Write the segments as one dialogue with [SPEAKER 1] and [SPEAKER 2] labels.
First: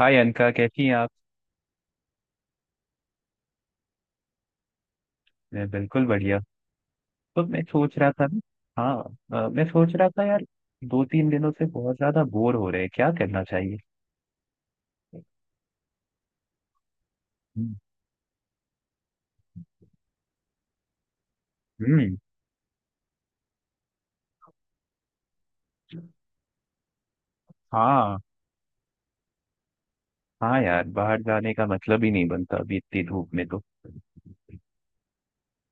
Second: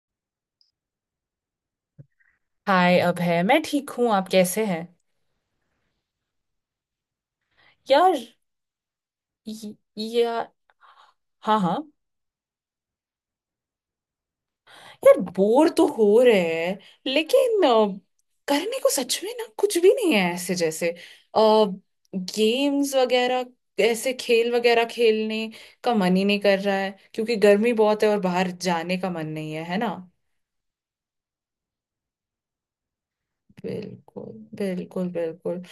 [SPEAKER 1] हाय अनका, कैसी हैं आप।
[SPEAKER 2] हाय अभय मैं ठीक हूँ आप कैसे हैं।
[SPEAKER 1] मैं बिल्कुल बढ़िया। तो मैं सोच रहा
[SPEAKER 2] यार
[SPEAKER 1] था ना। हाँ। मैं
[SPEAKER 2] य-
[SPEAKER 1] सोच रहा था यार,
[SPEAKER 2] या
[SPEAKER 1] दो तीन दिनों
[SPEAKER 2] हाँ
[SPEAKER 1] से
[SPEAKER 2] हाँ।
[SPEAKER 1] बहुत ज्यादा बोर हो रहे हैं, क्या करना चाहिए।
[SPEAKER 2] यार बोर तो हो रहे हैं लेकिन
[SPEAKER 1] हम्म।
[SPEAKER 2] करने को सच में ना कुछ भी नहीं है, ऐसे जैसे
[SPEAKER 1] हम्म,
[SPEAKER 2] गेम्स वगैरह, ऐसे खेल वगैरह खेलने का मन ही नहीं कर रहा है क्योंकि गर्मी बहुत है
[SPEAKER 1] हाँ।
[SPEAKER 2] और बाहर जाने का मन नहीं है, है ना।
[SPEAKER 1] हाँ यार, बाहर जाने का मतलब ही नहीं बनता अभी इतनी धूप में तो।
[SPEAKER 2] बिल्कुल बिल्कुल बिल्कुल।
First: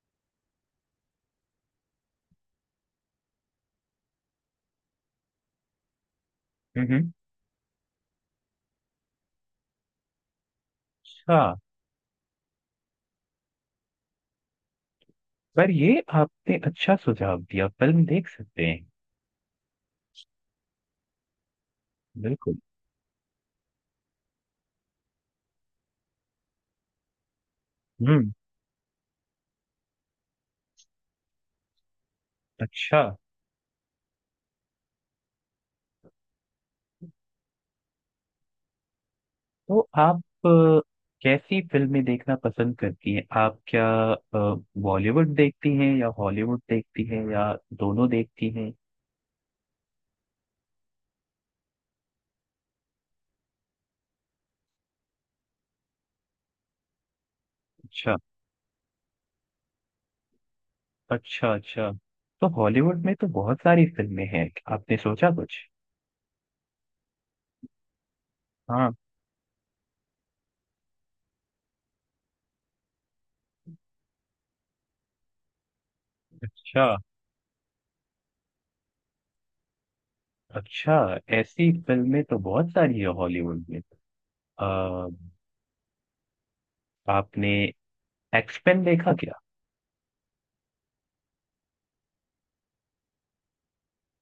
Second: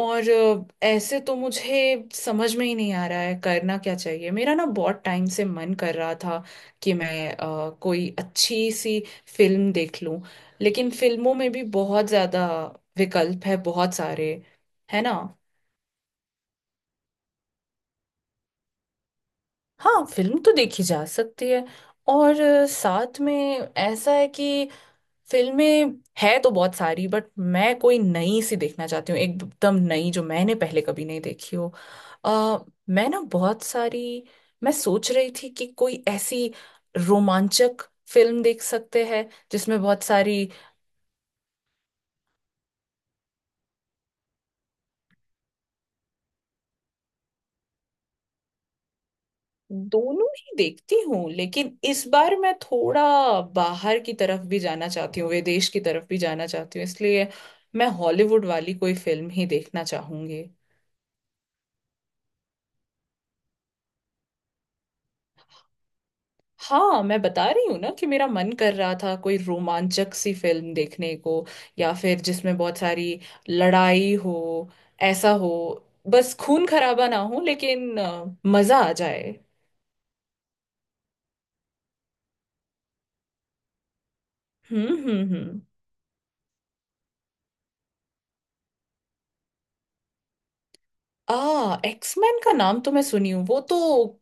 [SPEAKER 2] और ऐसे तो मुझे समझ में ही नहीं आ रहा है करना क्या चाहिए। मेरा ना बहुत टाइम से मन कर रहा था कि
[SPEAKER 1] हम्म।
[SPEAKER 2] मैं कोई अच्छी सी फिल्म देख लूं, लेकिन फिल्मों
[SPEAKER 1] अच्छा।
[SPEAKER 2] में भी बहुत ज़्यादा विकल्प है, बहुत सारे, है ना।
[SPEAKER 1] पर ये आपने अच्छा सुझाव दिया, फिल्म देख सकते हैं।
[SPEAKER 2] हाँ फिल्म तो देखी जा सकती है। और
[SPEAKER 1] बिल्कुल।
[SPEAKER 2] साथ में ऐसा है कि फिल्में है तो बहुत सारी, बट मैं कोई
[SPEAKER 1] हम्म।
[SPEAKER 2] नई सी देखना चाहती हूँ, एकदम नई जो मैंने पहले कभी नहीं देखी हो। अ,
[SPEAKER 1] अच्छा।
[SPEAKER 2] मैं ना बहुत सारी मैं सोच रही थी कि कोई ऐसी रोमांचक फिल्म देख सकते हैं
[SPEAKER 1] तो
[SPEAKER 2] जिसमें बहुत
[SPEAKER 1] आप
[SPEAKER 2] सारी।
[SPEAKER 1] अ, कैसी फिल्में देखना पसंद करती हैं आप, क्या अ, बॉलीवुड देखती हैं या हॉलीवुड देखती हैं या दोनों देखती हैं।
[SPEAKER 2] दोनों ही देखती हूँ लेकिन इस बार मैं थोड़ा बाहर की तरफ भी जाना चाहती हूँ, विदेश की तरफ भी जाना चाहती हूँ, इसलिए मैं
[SPEAKER 1] अच्छा।
[SPEAKER 2] हॉलीवुड वाली कोई फिल्म ही देखना चाहूंगी।
[SPEAKER 1] अच्छा अच्छा। तो हॉलीवुड में तो बहुत सारी फिल्में हैं, आपने सोचा कुछ।
[SPEAKER 2] हाँ मैं बता रही हूँ ना कि मेरा मन कर
[SPEAKER 1] हाँ।
[SPEAKER 2] रहा था कोई रोमांचक सी फिल्म देखने को, या फिर जिसमें बहुत सारी लड़ाई हो, ऐसा हो। बस खून
[SPEAKER 1] अच्छा।
[SPEAKER 2] खराबा ना हो, लेकिन मजा आ जाए।
[SPEAKER 1] अच्छा, ऐसी फिल्में तो बहुत सारी है हॉलीवुड में। अ,
[SPEAKER 2] हम्म।
[SPEAKER 1] आपने एक्सपेन देखा क्या।
[SPEAKER 2] आ एक्समैन का नाम तो मैं सुनी हूँ। वो तो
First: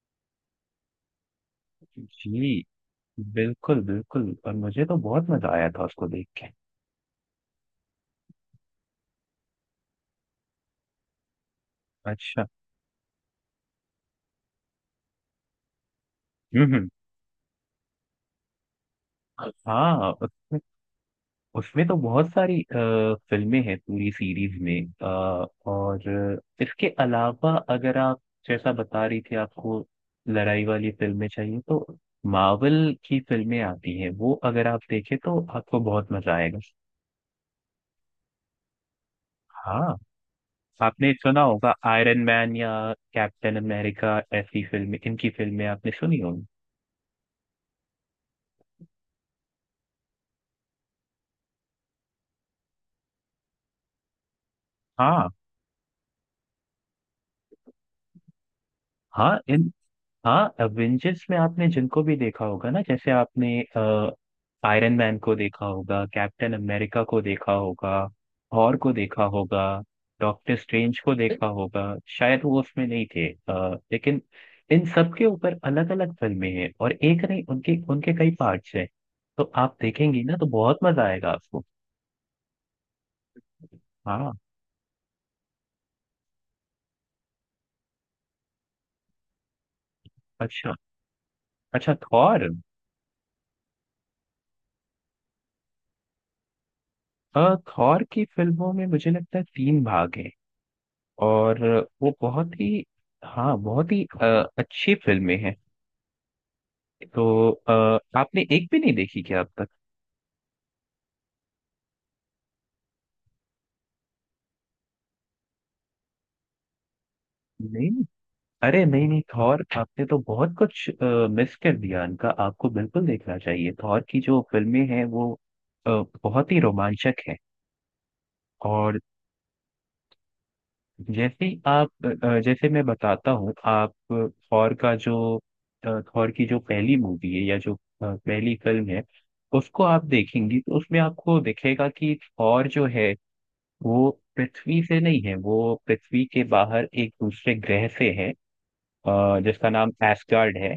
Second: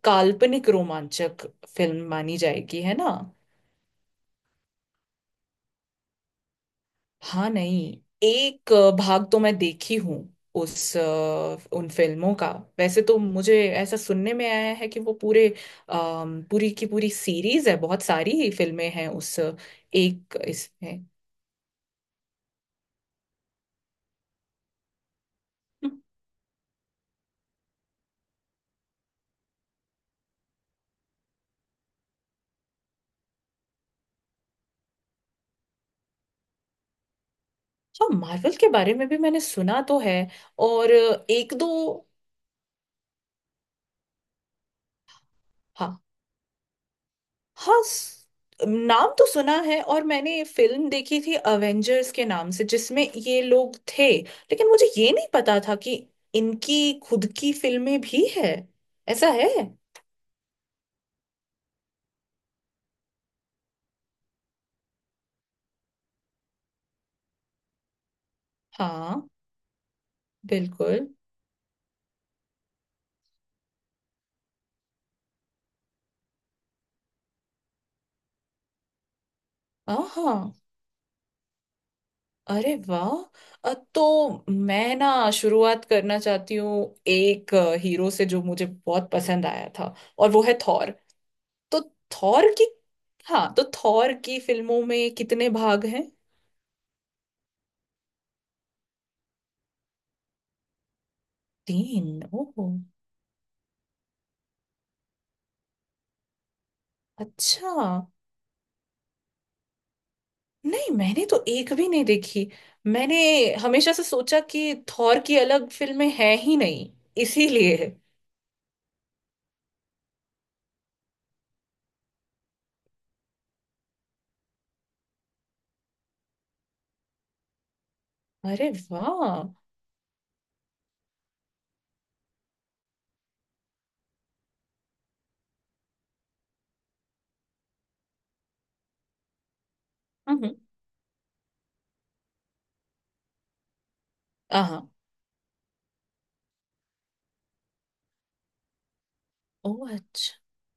[SPEAKER 2] काल्पनिक रोमांचक फिल्म मानी
[SPEAKER 1] जी,
[SPEAKER 2] जाएगी, है ना।
[SPEAKER 1] बिल्कुल बिल्कुल, और मुझे तो बहुत मजा आया था उसको देख के।
[SPEAKER 2] हाँ नहीं, एक भाग तो मैं देखी हूँ उन फिल्मों
[SPEAKER 1] अच्छा।
[SPEAKER 2] का। वैसे तो मुझे ऐसा सुनने में आया है कि वो पूरे, पूरी
[SPEAKER 1] हम्म
[SPEAKER 2] की
[SPEAKER 1] हम्म।
[SPEAKER 2] पूरी सीरीज है, बहुत सारी फिल्में हैं उस
[SPEAKER 1] हाँ,
[SPEAKER 2] एक इसमें।
[SPEAKER 1] उसमें तो बहुत सारी फिल्में हैं पूरी सीरीज में। और इसके अलावा, अगर आप जैसा बता रही थी, आपको लड़ाई वाली फिल्में चाहिए तो मार्वल की फिल्में आती हैं, वो अगर आप देखें तो आपको बहुत मजा आएगा।
[SPEAKER 2] हाँ मार्वल के बारे में भी मैंने सुना
[SPEAKER 1] हाँ,
[SPEAKER 2] तो है। और
[SPEAKER 1] आपने सुना
[SPEAKER 2] एक दो।
[SPEAKER 1] होगा आयरन मैन या कैप्टन अमेरिका, ऐसी फिल्में, इनकी फिल्में आपने
[SPEAKER 2] हाँ,
[SPEAKER 1] सुनी होगी।
[SPEAKER 2] हाँ नाम तो सुना है, और मैंने फिल्म देखी थी अवेंजर्स के नाम से जिसमें ये लोग थे, लेकिन मुझे ये नहीं
[SPEAKER 1] हाँ
[SPEAKER 2] पता था कि इनकी खुद की फिल्में भी है, ऐसा
[SPEAKER 1] हाँ
[SPEAKER 2] है।
[SPEAKER 1] इन हाँ, एवेंजर्स में आपने जिनको भी देखा होगा ना, जैसे आपने आयरन मैन को देखा होगा, कैप्टन अमेरिका को देखा होगा, थॉर को
[SPEAKER 2] हाँ
[SPEAKER 1] देखा होगा, डॉक्टर स्ट्रेंज
[SPEAKER 2] बिल्कुल।
[SPEAKER 1] को देखा होगा। शायद वो उसमें नहीं थे, लेकिन इन सब के ऊपर अलग अलग फिल्में हैं, और एक नहीं, उनके उनके कई पार्ट्स हैं। तो आप
[SPEAKER 2] हाँ
[SPEAKER 1] देखेंगी ना तो
[SPEAKER 2] हाँ।
[SPEAKER 1] बहुत मजा आएगा आपको।
[SPEAKER 2] अरे वाह,
[SPEAKER 1] हाँ।
[SPEAKER 2] तो मैं ना शुरुआत करना चाहती हूँ एक हीरो से जो मुझे बहुत पसंद आया था, और वो है
[SPEAKER 1] अच्छा।
[SPEAKER 2] थॉर। तो
[SPEAKER 1] अच्छा थॉर।
[SPEAKER 2] थॉर की, हाँ, तो थॉर की फिल्मों में कितने भाग हैं।
[SPEAKER 1] थॉर की फिल्मों में मुझे लगता है तीन भाग हैं। और
[SPEAKER 2] 3,
[SPEAKER 1] वो
[SPEAKER 2] ओह
[SPEAKER 1] बहुत ही, हाँ, बहुत ही अच्छी फिल्में हैं। तो
[SPEAKER 2] अच्छा।
[SPEAKER 1] आपने एक भी नहीं देखी क्या अब तक।
[SPEAKER 2] नहीं मैंने तो एक भी नहीं देखी। मैंने हमेशा से सोचा कि थॉर की अलग फिल्में हैं ही नहीं, इसीलिए।
[SPEAKER 1] नहीं, अरे नहीं नहीं, थॉर आपने तो बहुत कुछ मिस कर दिया, इनका आपको बिल्कुल देखना चाहिए, थॉर की जो फिल्में हैं वो अ, बहुत ही रोमांचक है।
[SPEAKER 2] अरे
[SPEAKER 1] और
[SPEAKER 2] वाह।
[SPEAKER 1] जैसे ही आप जैसे मैं बताता हूँ, आप थॉर की जो पहली मूवी है या जो पहली फिल्म है उसको आप
[SPEAKER 2] हम्म।
[SPEAKER 1] देखेंगी तो उसमें आपको दिखेगा कि थॉर जो है वो पृथ्वी
[SPEAKER 2] हाँ।
[SPEAKER 1] से नहीं है, वो पृथ्वी के बाहर एक दूसरे ग्रह से है, जिसका
[SPEAKER 2] ओ
[SPEAKER 1] नाम
[SPEAKER 2] अच्छा।
[SPEAKER 1] एस्गार्ड है।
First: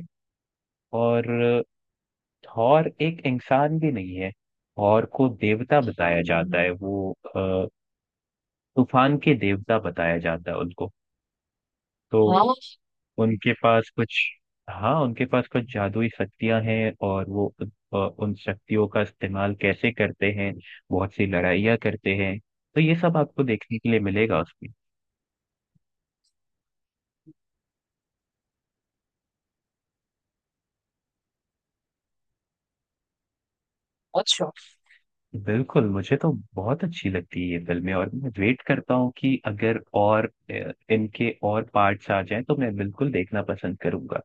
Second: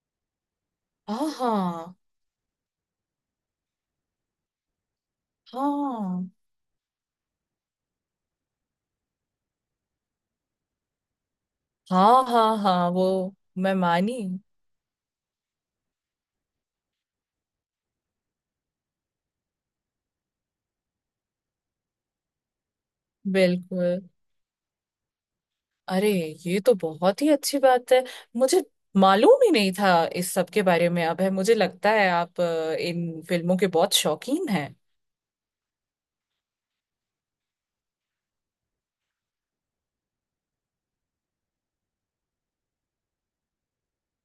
[SPEAKER 1] और
[SPEAKER 2] आहा।
[SPEAKER 1] थॉर एक इंसान भी नहीं है, थॉर को देवता बताया
[SPEAKER 2] हाँ
[SPEAKER 1] जाता है, तूफान के देवता बताया जाता है उनको।
[SPEAKER 2] हाँ हाँ
[SPEAKER 1] तो हाँ,
[SPEAKER 2] हाँ, हाँ, वो
[SPEAKER 1] उनके
[SPEAKER 2] मैं
[SPEAKER 1] पास कुछ
[SPEAKER 2] मानी।
[SPEAKER 1] हाँ, उनके पास कुछ जादुई शक्तियां हैं, और वो उन शक्तियों का इस्तेमाल कैसे करते हैं, बहुत सी लड़ाइयाँ करते हैं, तो ये सब आपको देखने के
[SPEAKER 2] बिल्कुल।
[SPEAKER 1] लिए मिलेगा उसमें।
[SPEAKER 2] अरे ये तो बहुत ही अच्छी बात है। मुझे मालूम ही नहीं था इस सब के बारे में। अब है, मुझे लगता है आप इन फिल्मों के बहुत
[SPEAKER 1] अच्छा,
[SPEAKER 2] शौकीन हैं।
[SPEAKER 1] बिल्कुल, मुझे तो बहुत अच्छी लगती है ये फिल्में, और मैं वेट करता हूँ कि अगर और इनके और पार्ट्स आ जाएं तो मैं बिल्कुल देखना पसंद करूंगा।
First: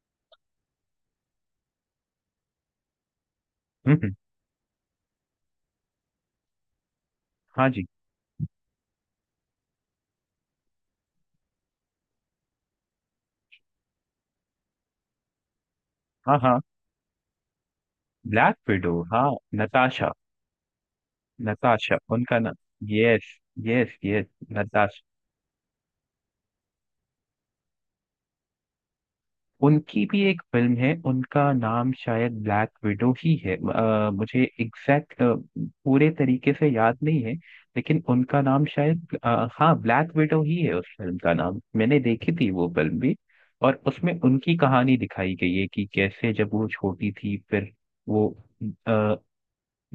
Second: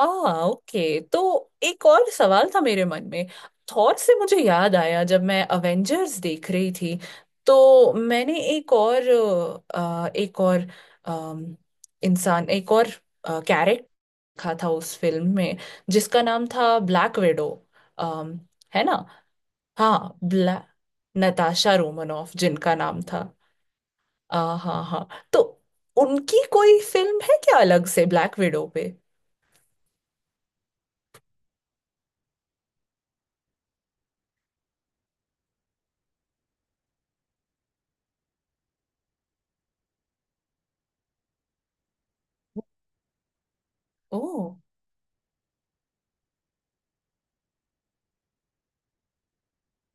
[SPEAKER 2] आ ओके तो एक और सवाल था मेरे मन में।
[SPEAKER 1] हम्म
[SPEAKER 2] थॉर
[SPEAKER 1] हम्म,
[SPEAKER 2] से मुझे याद आया, जब मैं अवेंजर्स देख रही थी
[SPEAKER 1] हाँ जी।
[SPEAKER 2] तो मैंने एक और अ, एक और अम, इंसान एक और कैरेक्टर देखा था उस फिल्म में जिसका
[SPEAKER 1] हाँ
[SPEAKER 2] नाम
[SPEAKER 1] हाँ,
[SPEAKER 2] था ब्लैक विडो,
[SPEAKER 1] ब्लैक
[SPEAKER 2] है
[SPEAKER 1] विडो
[SPEAKER 2] ना।
[SPEAKER 1] हाँ। नताशा।
[SPEAKER 2] हाँ ब्लैक, नताशा
[SPEAKER 1] नताशा
[SPEAKER 2] रोमनॉफ
[SPEAKER 1] उनका नाम,
[SPEAKER 2] जिनका नाम था।
[SPEAKER 1] Yes, yes yes.
[SPEAKER 2] हाँ हाँ। तो उनकी कोई फिल्म है क्या अलग से ब्लैक विडो पे।
[SPEAKER 1] उनकी भी एक फिल्म है, उनका नाम शायद ब्लैक विडो ही है, मुझे एग्जैक्ट पूरे तरीके से याद नहीं है, लेकिन उनका नाम शायद, हाँ, ब्लैक विडो ही है उस फिल्म का नाम, मैंने देखी थी वो फिल्म भी। और उसमें उनकी
[SPEAKER 2] ओ।
[SPEAKER 1] कहानी दिखाई गई है कि कैसे जब वो छोटी थी, फिर वो,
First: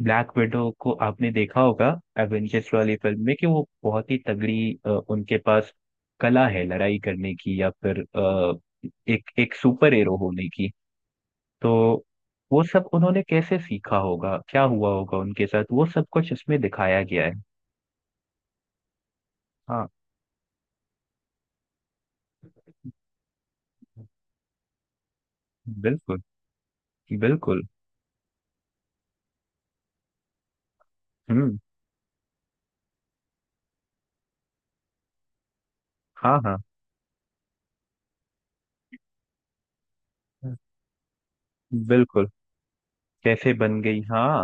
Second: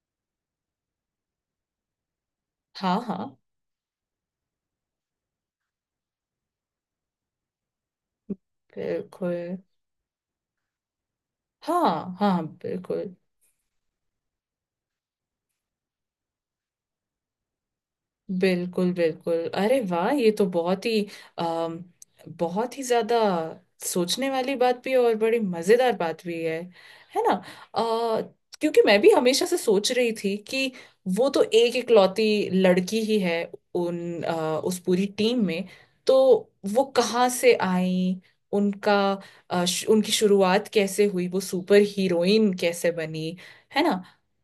[SPEAKER 1] ब्लैक विडो को आपने देखा होगा एवेंजर्स वाली
[SPEAKER 2] हाँ
[SPEAKER 1] फिल्म में
[SPEAKER 2] हाँ।
[SPEAKER 1] कि वो बहुत ही तगड़ी, उनके पास कला है लड़ाई करने की, या फिर एक एक
[SPEAKER 2] बिल्कुल।
[SPEAKER 1] सुपर हीरो होने की। तो
[SPEAKER 2] हाँ हाँ।
[SPEAKER 1] वो सब
[SPEAKER 2] बिल्कुल
[SPEAKER 1] उन्होंने कैसे सीखा होगा, क्या हुआ होगा उनके साथ, वो सब कुछ इसमें दिखाया गया है।
[SPEAKER 2] बिल्कुल बिल्कुल। अरे
[SPEAKER 1] हाँ।
[SPEAKER 2] वाह ये तो बहुत ही, अम, बहुत ही ज्यादा सोचने वाली बात भी है, और बड़ी मजेदार
[SPEAKER 1] बिल्कुल
[SPEAKER 2] बात भी है ना।
[SPEAKER 1] बिल्कुल।
[SPEAKER 2] अ, क्योंकि मैं भी हमेशा से सोच रही थी कि वो तो
[SPEAKER 1] हम्म।
[SPEAKER 2] एक इकलौती लड़की ही है उस पूरी टीम में, तो
[SPEAKER 1] हाँ हाँ
[SPEAKER 2] वो कहाँ से आई। उनका उनकी शुरुआत कैसे हुई, वो सुपर
[SPEAKER 1] बिल्कुल।
[SPEAKER 2] हीरोइन कैसे बनी,
[SPEAKER 1] कैसे बन
[SPEAKER 2] है
[SPEAKER 1] गई,
[SPEAKER 2] ना।
[SPEAKER 1] हाँ,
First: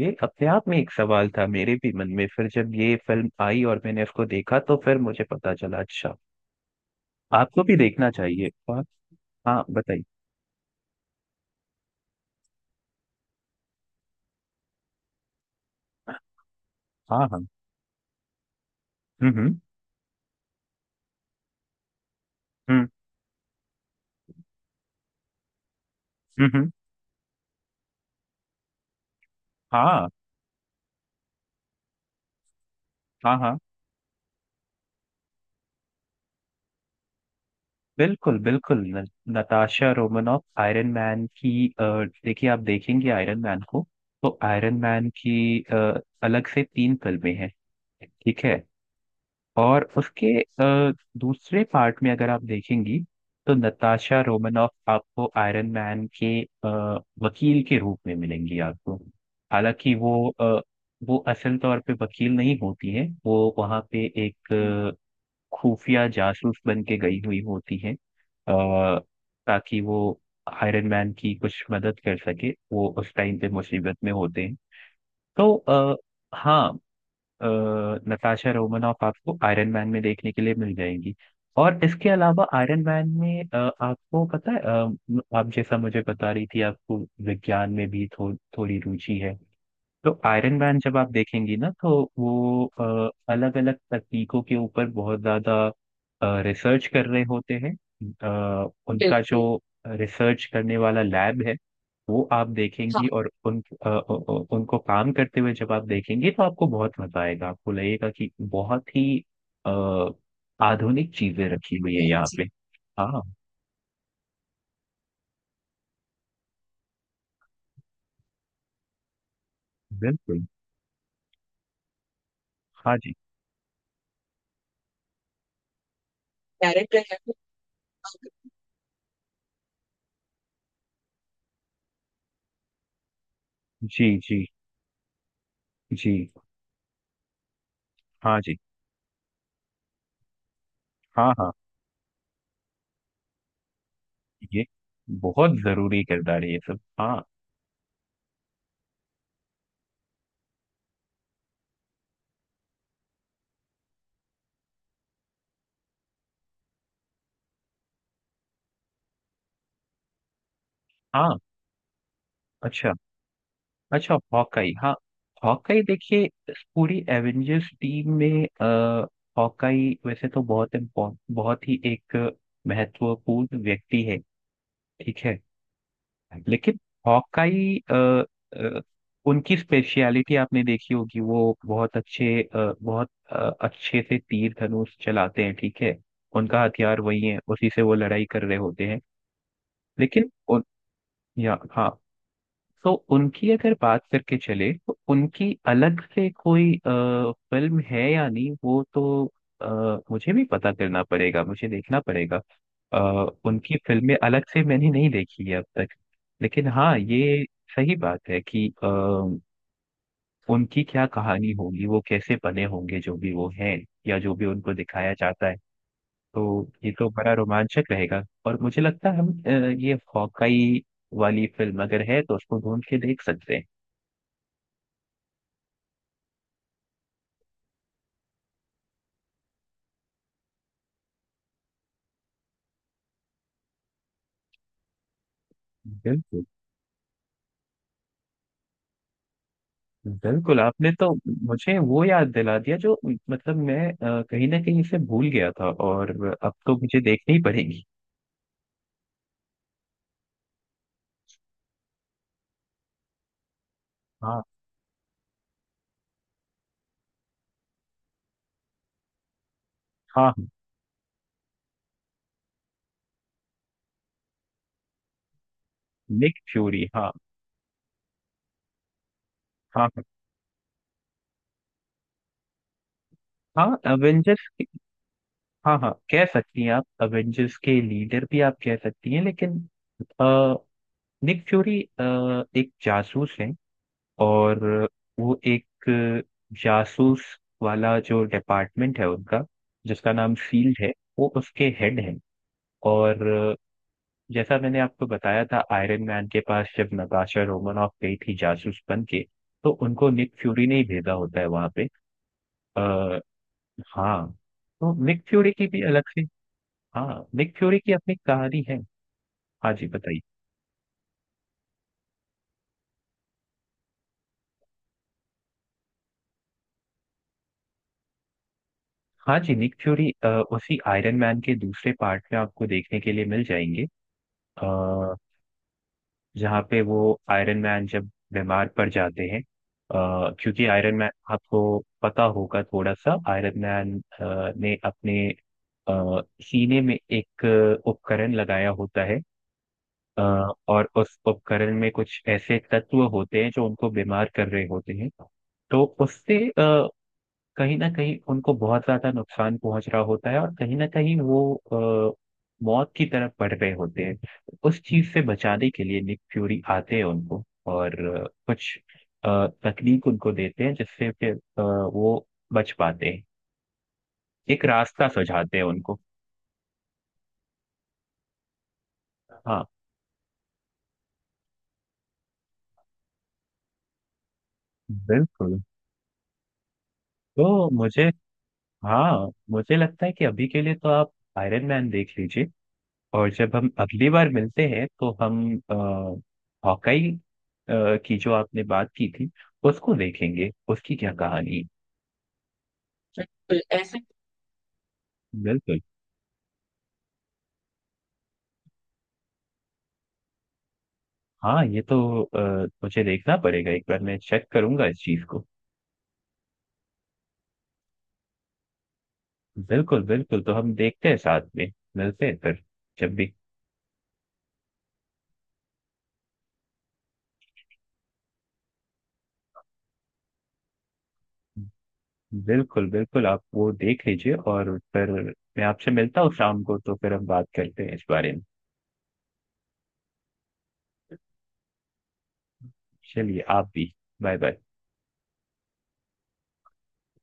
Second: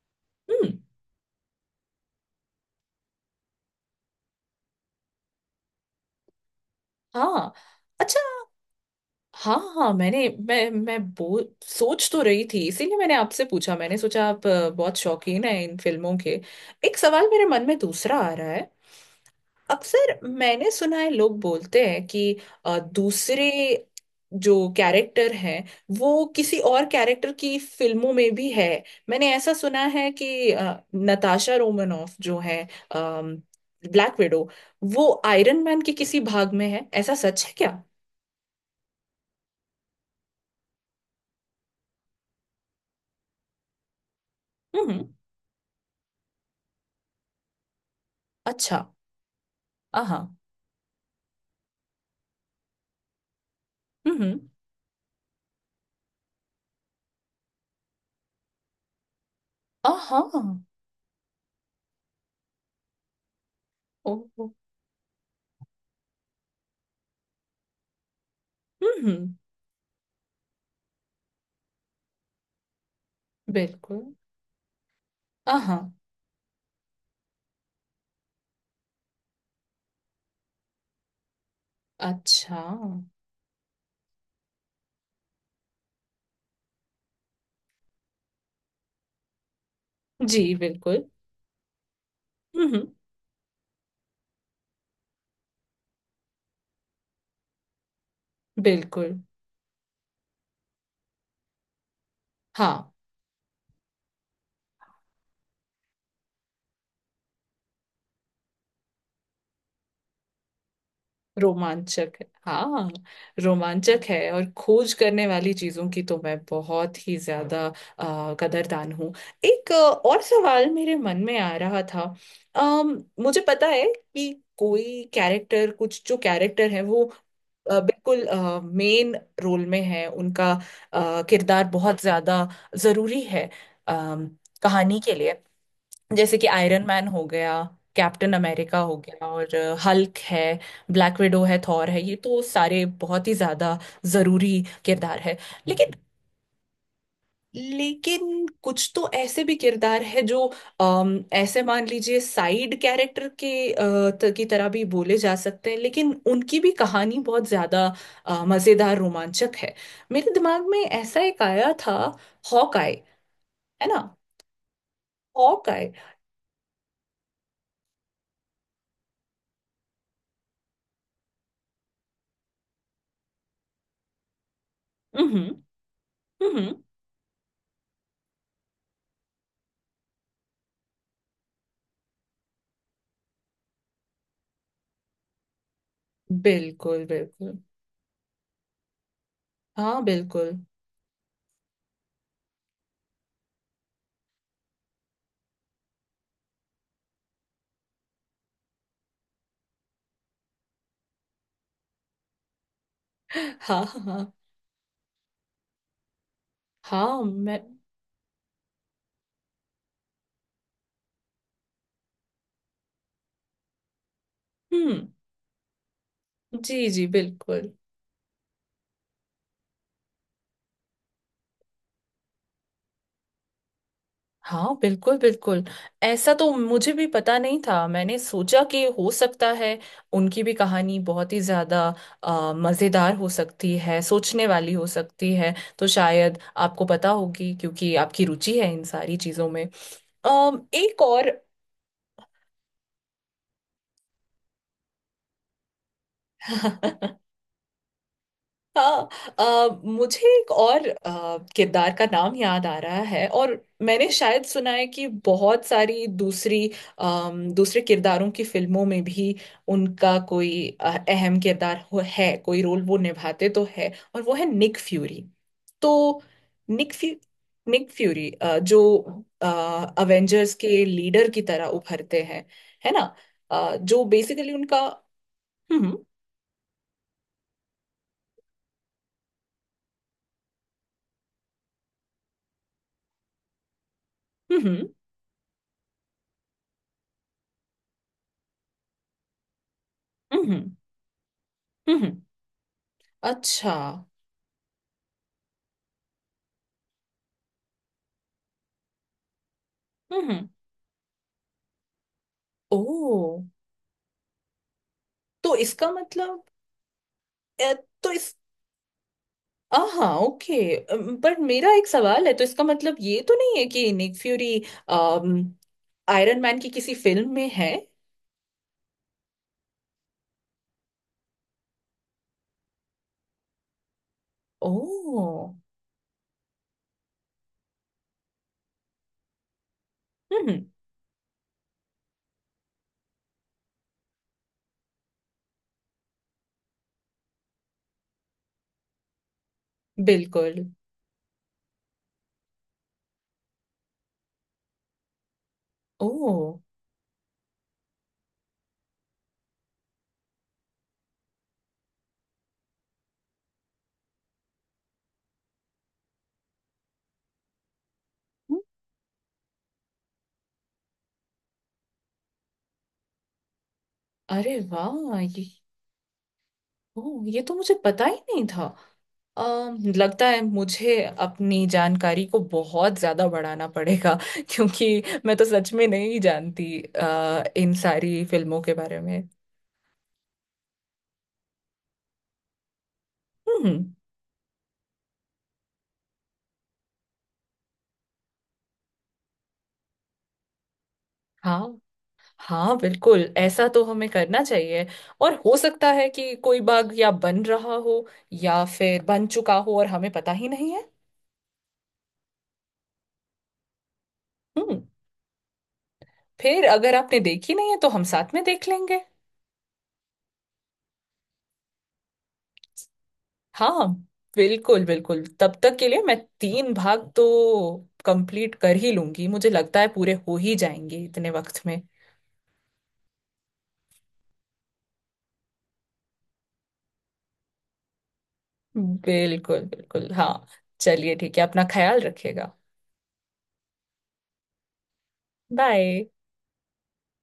[SPEAKER 1] ये अपने आप
[SPEAKER 2] हम्म।
[SPEAKER 1] में एक सवाल था मेरे भी मन में, फिर जब ये फिल्म आई और मैंने इसको देखा तो फिर मुझे पता चला। अच्छा,
[SPEAKER 2] हाँ।
[SPEAKER 1] आपको भी देखना
[SPEAKER 2] अच्छा,
[SPEAKER 1] चाहिए। और
[SPEAKER 2] हाँ
[SPEAKER 1] हाँ,
[SPEAKER 2] हाँ।
[SPEAKER 1] बताइए।
[SPEAKER 2] मैंने मैं बो सोच तो रही थी, इसीलिए मैंने आपसे पूछा, मैंने सोचा आप बहुत शौकीन हैं इन फिल्मों के। एक
[SPEAKER 1] हाँ
[SPEAKER 2] सवाल
[SPEAKER 1] हाँ।
[SPEAKER 2] मेरे मन में दूसरा आ रहा है।
[SPEAKER 1] हम्म हम्म
[SPEAKER 2] अक्सर मैंने सुना है लोग बोलते हैं कि
[SPEAKER 1] हम्म
[SPEAKER 2] दूसरे जो कैरेक्टर हैं वो
[SPEAKER 1] हम्म
[SPEAKER 2] किसी
[SPEAKER 1] हम्म,
[SPEAKER 2] और कैरेक्टर की फिल्मों में भी है। मैंने ऐसा सुना
[SPEAKER 1] हाँ।
[SPEAKER 2] है कि नताशा रोमनॉफ जो है,
[SPEAKER 1] हाँ हाँ।
[SPEAKER 2] ब्लैक विडो, वो आयरन मैन के किसी भाग में है, ऐसा सच है क्या।
[SPEAKER 1] बिल्कुल बिल्कुल न, नताशा रोमनॉफ आयरन मैन की, देखिए, आप देखेंगे आयरन मैन को, तो आयरन
[SPEAKER 2] हम्म।
[SPEAKER 1] मैन की अलग से तीन फिल्में हैं, ठीक है।
[SPEAKER 2] अच्छा।
[SPEAKER 1] और उसके
[SPEAKER 2] हाँ।
[SPEAKER 1] दूसरे पार्ट में अगर आप देखेंगी तो नताशा
[SPEAKER 2] हम्म।
[SPEAKER 1] रोमनॉफ आपको आयरन मैन के वकील के रूप में मिलेंगी आपको। हालांकि
[SPEAKER 2] हाँ।
[SPEAKER 1] वो असल तौर पे वकील नहीं होती है, वो वहाँ पे
[SPEAKER 2] ओह।
[SPEAKER 1] एक खुफिया जासूस बन के गई हुई होती है,
[SPEAKER 2] हम्म।
[SPEAKER 1] ताकि वो आयरन मैन की कुछ मदद कर सके, वो उस टाइम पे मुसीबत
[SPEAKER 2] बिल्कुल।
[SPEAKER 1] में होते हैं। तो
[SPEAKER 2] हाँ।
[SPEAKER 1] आ, हाँ, नताशा रोमानॉफ आपको आयरन मैन में देखने के लिए मिल जाएगी। और इसके अलावा
[SPEAKER 2] अच्छा।
[SPEAKER 1] आयरन मैन में, आपको पता है, आप जैसा मुझे बता रही थी, आपको विज्ञान में भी थोड़ी रुचि है, तो
[SPEAKER 2] जी
[SPEAKER 1] आयरन मैन जब
[SPEAKER 2] बिल्कुल।
[SPEAKER 1] आप देखेंगी ना तो वो
[SPEAKER 2] हम्म।
[SPEAKER 1] अलग अलग तकनीकों के ऊपर बहुत ज्यादा रिसर्च कर रहे होते हैं। उनका
[SPEAKER 2] बिल्कुल।
[SPEAKER 1] बिल्कुल जो रिसर्च करने वाला लैब है, वो आप देखेंगी।
[SPEAKER 2] हाँ।
[SPEAKER 1] हाँ, और उन अ, अ, अ, उनको काम करते हुए जब आप देखेंगी तो आपको बहुत मजा आएगा, आपको लगेगा कि बहुत ही अ, आधुनिक चीजें रखी हुई है
[SPEAKER 2] रोमांचक
[SPEAKER 1] यहाँ
[SPEAKER 2] है,
[SPEAKER 1] जी पे।
[SPEAKER 2] हाँ।
[SPEAKER 1] हाँ।
[SPEAKER 2] रोमांचक है, और खोज करने वाली चीजों की तो मैं बहुत ही ज्यादा कदरदान हूँ। एक और
[SPEAKER 1] बिल्कुल।
[SPEAKER 2] सवाल मेरे मन में आ रहा था।
[SPEAKER 1] हाँ जी।
[SPEAKER 2] मुझे पता है कि कोई कैरेक्टर, कुछ जो कैरेक्टर है
[SPEAKER 1] कैरेक्टर
[SPEAKER 2] वो
[SPEAKER 1] है वो।
[SPEAKER 2] बिल्कुल मेन रोल में है, उनका किरदार बहुत ज्यादा जरूरी है
[SPEAKER 1] जी
[SPEAKER 2] अम,
[SPEAKER 1] जी।
[SPEAKER 2] कहानी के लिए।
[SPEAKER 1] जी।
[SPEAKER 2] जैसे कि आयरन मैन हो गया, कैप्टन
[SPEAKER 1] हाँ जी।
[SPEAKER 2] अमेरिका हो गया, और हल्क है, ब्लैक
[SPEAKER 1] हाँ
[SPEAKER 2] विडो
[SPEAKER 1] हाँ,
[SPEAKER 2] है, थॉर है, ये तो सारे बहुत ही ज्यादा जरूरी
[SPEAKER 1] ये
[SPEAKER 2] किरदार है।
[SPEAKER 1] बहुत
[SPEAKER 2] लेकिन,
[SPEAKER 1] जरूरी किरदार है ये सब, हाँ।
[SPEAKER 2] लेकिन कुछ तो ऐसे भी किरदार है जो ऐसे मान लीजिए साइड कैरेक्टर के अ, की तरह भी बोले जा सकते हैं, लेकिन उनकी भी कहानी बहुत ज्यादा मजेदार रोमांचक है। मेरे दिमाग में ऐसा
[SPEAKER 1] हाँ।
[SPEAKER 2] एक आया था,
[SPEAKER 1] अच्छा।
[SPEAKER 2] हॉकाई, है ना।
[SPEAKER 1] अच्छा हॉकाई, हाँ। Hawkeye
[SPEAKER 2] Hawkeye.
[SPEAKER 1] देखिए, इस पूरी एवेंजर्स टीम में हॉकाई वैसे तो बहुत ही एक महत्वपूर्ण व्यक्ति है, ठीक है।
[SPEAKER 2] हम्म हम्म
[SPEAKER 1] लेकिन
[SPEAKER 2] हम्म।
[SPEAKER 1] हॉकाई, अ, उनकी स्पेशलिटी आपने देखी होगी, वो बहुत अच्छे अ, बहुत अ, अच्छे से तीर धनुष चलाते हैं, ठीक है। उनका हथियार
[SPEAKER 2] बिल्कुल
[SPEAKER 1] वही है,
[SPEAKER 2] बिल्कुल।
[SPEAKER 1] उसी से वो लड़ाई कर रहे होते हैं।
[SPEAKER 2] हाँ
[SPEAKER 1] लेकिन
[SPEAKER 2] बिल्कुल।
[SPEAKER 1] उन या हाँ, तो उनकी अगर बात करके चले तो उनकी अलग से कोई फिल्म है या नहीं वो तो आ, मुझे भी पता करना पड़ेगा, मुझे देखना पड़ेगा। आ, उनकी
[SPEAKER 2] हाँ हाँ
[SPEAKER 1] फिल्में
[SPEAKER 2] हाँ
[SPEAKER 1] अलग से मैंने नहीं देखी है अब तक। लेकिन हाँ,
[SPEAKER 2] हाँ,
[SPEAKER 1] ये
[SPEAKER 2] मैं।
[SPEAKER 1] सही बात है कि उनकी क्या कहानी होगी, वो कैसे बने होंगे जो भी वो हैं, या जो भी उनको
[SPEAKER 2] हम्म।
[SPEAKER 1] दिखाया जाता है, तो
[SPEAKER 2] जी
[SPEAKER 1] ये
[SPEAKER 2] जी
[SPEAKER 1] तो बड़ा
[SPEAKER 2] बिल्कुल।
[SPEAKER 1] रोमांचक रहेगा। और मुझे लगता है हम, ये हॉकाई वाली फिल्म अगर है तो उसको ढूंढ के देख सकते हैं।
[SPEAKER 2] हाँ बिल्कुल बिल्कुल। ऐसा तो मुझे भी पता नहीं था, मैंने सोचा कि हो सकता है उनकी भी कहानी बहुत ही ज्यादा मजेदार हो सकती है, सोचने वाली हो सकती है। तो शायद
[SPEAKER 1] बिल्कुल
[SPEAKER 2] आपको पता होगी क्योंकि आपकी रुचि है इन सारी चीजों में।
[SPEAKER 1] बिल्कुल,
[SPEAKER 2] अम,
[SPEAKER 1] आपने
[SPEAKER 2] एक
[SPEAKER 1] तो
[SPEAKER 2] और
[SPEAKER 1] मुझे वो याद दिला दिया जो, मतलब मैं कहीं ना कहीं से भूल गया था, और अब तो मुझे देखनी ही पड़ेगी।
[SPEAKER 2] हाँ। मुझे एक और किरदार का नाम याद आ रहा है, और मैंने
[SPEAKER 1] हाँ
[SPEAKER 2] शायद सुना है कि बहुत सारी दूसरी, दूसरे किरदारों की फिल्मों में भी उनका
[SPEAKER 1] हाँ।
[SPEAKER 2] कोई अहम किरदार हो, है कोई रोल वो निभाते तो है, और वो है निक फ्यूरी। तो
[SPEAKER 1] निक फ्यूरी,
[SPEAKER 2] निक
[SPEAKER 1] हाँ।
[SPEAKER 2] फ्यू निक फ्यूरी जो
[SPEAKER 1] हाँ
[SPEAKER 2] अवेंजर्स के लीडर की तरह उभरते हैं, है ना।
[SPEAKER 1] हाँ
[SPEAKER 2] जो
[SPEAKER 1] अवेंजर्स,
[SPEAKER 2] बेसिकली उनका,
[SPEAKER 1] हाँ हाँ,
[SPEAKER 2] हम्म
[SPEAKER 1] कह सकती हैं आप, अवेंजर्स के लीडर भी आप कह सकती हैं, लेकिन आ, निक फ्यूरी एक जासूस है, और
[SPEAKER 2] हम्म हम्म
[SPEAKER 1] वो एक जासूस वाला जो डिपार्टमेंट है उनका, जिसका नाम
[SPEAKER 2] हम्म
[SPEAKER 1] फील्ड है, वो उसके
[SPEAKER 2] हम्म
[SPEAKER 1] हेड है।
[SPEAKER 2] हम्म,
[SPEAKER 1] और
[SPEAKER 2] अच्छा।
[SPEAKER 1] जैसा मैंने आपको बताया था, आयरन मैन के पास जब नताशा रोमानॉफ गई थी जासूस बन के, तो उनको निक
[SPEAKER 2] हम्म।
[SPEAKER 1] फ्यूरी ने ही भेजा होता है वहां पे।
[SPEAKER 2] ओ,
[SPEAKER 1] आ, हाँ, तो निक फ्यूरी
[SPEAKER 2] तो
[SPEAKER 1] की भी
[SPEAKER 2] इसका
[SPEAKER 1] अलग से,
[SPEAKER 2] मतलब,
[SPEAKER 1] हाँ, निक
[SPEAKER 2] अ,
[SPEAKER 1] फ्यूरी की
[SPEAKER 2] तो
[SPEAKER 1] अपनी
[SPEAKER 2] इस,
[SPEAKER 1] कहानी है। हाँ जी
[SPEAKER 2] हाँ
[SPEAKER 1] बताइए।
[SPEAKER 2] ओके, पर मेरा एक सवाल है, तो इसका मतलब ये तो नहीं है कि निक फ्यूरी आयरन मैन की किसी फिल्म में है।
[SPEAKER 1] हाँ जी, निक फ्यूरी उसी आयरन मैन के दूसरे पार्ट में आपको देखने के लिए मिल जाएंगे। आ,
[SPEAKER 2] ओ।
[SPEAKER 1] जहाँ पे वो, आयरन मैन जब बीमार पड़ जाते हैं,
[SPEAKER 2] हम्म।
[SPEAKER 1] क्योंकि आयरन मैन आपको पता होगा, थोड़ा सा आयरन मैन ने अपने सीने में एक उपकरण लगाया होता है, अ,
[SPEAKER 2] बिल्कुल।
[SPEAKER 1] और उस उपकरण में कुछ ऐसे तत्व होते हैं जो उनको बीमार कर रहे होते हैं। तो
[SPEAKER 2] ओ।
[SPEAKER 1] कहीं ना कहीं उनको बहुत ज्यादा नुकसान पहुंच रहा होता है, और कहीं ना कहीं वो अ, मौत की तरफ बढ़ रहे होते हैं। उस चीज से बचाने के लिए निक फ्यूरी आते हैं उनको, और
[SPEAKER 2] हम्म।
[SPEAKER 1] तकनीक उनको देते हैं, जिससे फिर वो बच पाते हैं,
[SPEAKER 2] अरे
[SPEAKER 1] एक रास्ता
[SPEAKER 2] वाह ये,
[SPEAKER 1] सुझाते हैं उनको।
[SPEAKER 2] ओ ये तो मुझे पता ही नहीं था।
[SPEAKER 1] हाँ
[SPEAKER 2] लगता है मुझे अपनी जानकारी को बहुत ज्यादा बढ़ाना पड़ेगा क्योंकि मैं तो
[SPEAKER 1] बिल्कुल।
[SPEAKER 2] सच में नहीं जानती
[SPEAKER 1] तो
[SPEAKER 2] इन
[SPEAKER 1] मुझे,
[SPEAKER 2] सारी फिल्मों के बारे में।
[SPEAKER 1] हाँ, मुझे लगता है कि अभी के लिए तो आप आयरन मैन देख लीजिए, और जब हम
[SPEAKER 2] हम्म।
[SPEAKER 1] अगली बार मिलते हैं तो हम हॉकाई की जो आपने बात की थी उसको देखेंगे, उसकी क्या कहानी है।
[SPEAKER 2] हाँ हाँ बिल्कुल,
[SPEAKER 1] बिल्कुल
[SPEAKER 2] ऐसा तो
[SPEAKER 1] ऐसा।
[SPEAKER 2] हमें करना चाहिए। और हो
[SPEAKER 1] बिल्कुल।
[SPEAKER 2] सकता है कि कोई बाग या बन रहा हो, या फिर बन चुका हो और हमें पता ही नहीं है।
[SPEAKER 1] हाँ ये तो मुझे देखना पड़ेगा, एक बार मैं चेक
[SPEAKER 2] हम्म।
[SPEAKER 1] करूंगा इस चीज को।
[SPEAKER 2] फिर अगर आपने देखी नहीं है तो हम साथ में देख लेंगे।
[SPEAKER 1] बिल्कुल बिल्कुल, तो हम देखते हैं साथ में, मिलते हैं फिर जब भी।
[SPEAKER 2] हाँ बिल्कुल बिल्कुल। तब तक के लिए मैं 3 भाग तो कंप्लीट कर ही लूंगी, मुझे लगता है पूरे हो ही जाएंगे इतने वक्त में।
[SPEAKER 1] बिल्कुल बिल्कुल, आप वो देख लीजिए और फिर मैं आपसे मिलता हूँ शाम को, तो फिर हम बात करते हैं इस बारे में।
[SPEAKER 2] बिल्कुल बिल्कुल हाँ। चलिए ठीक है, अपना ख्याल रखिएगा।
[SPEAKER 1] चलिए, आप भी। Bye bye.
[SPEAKER 2] बाय।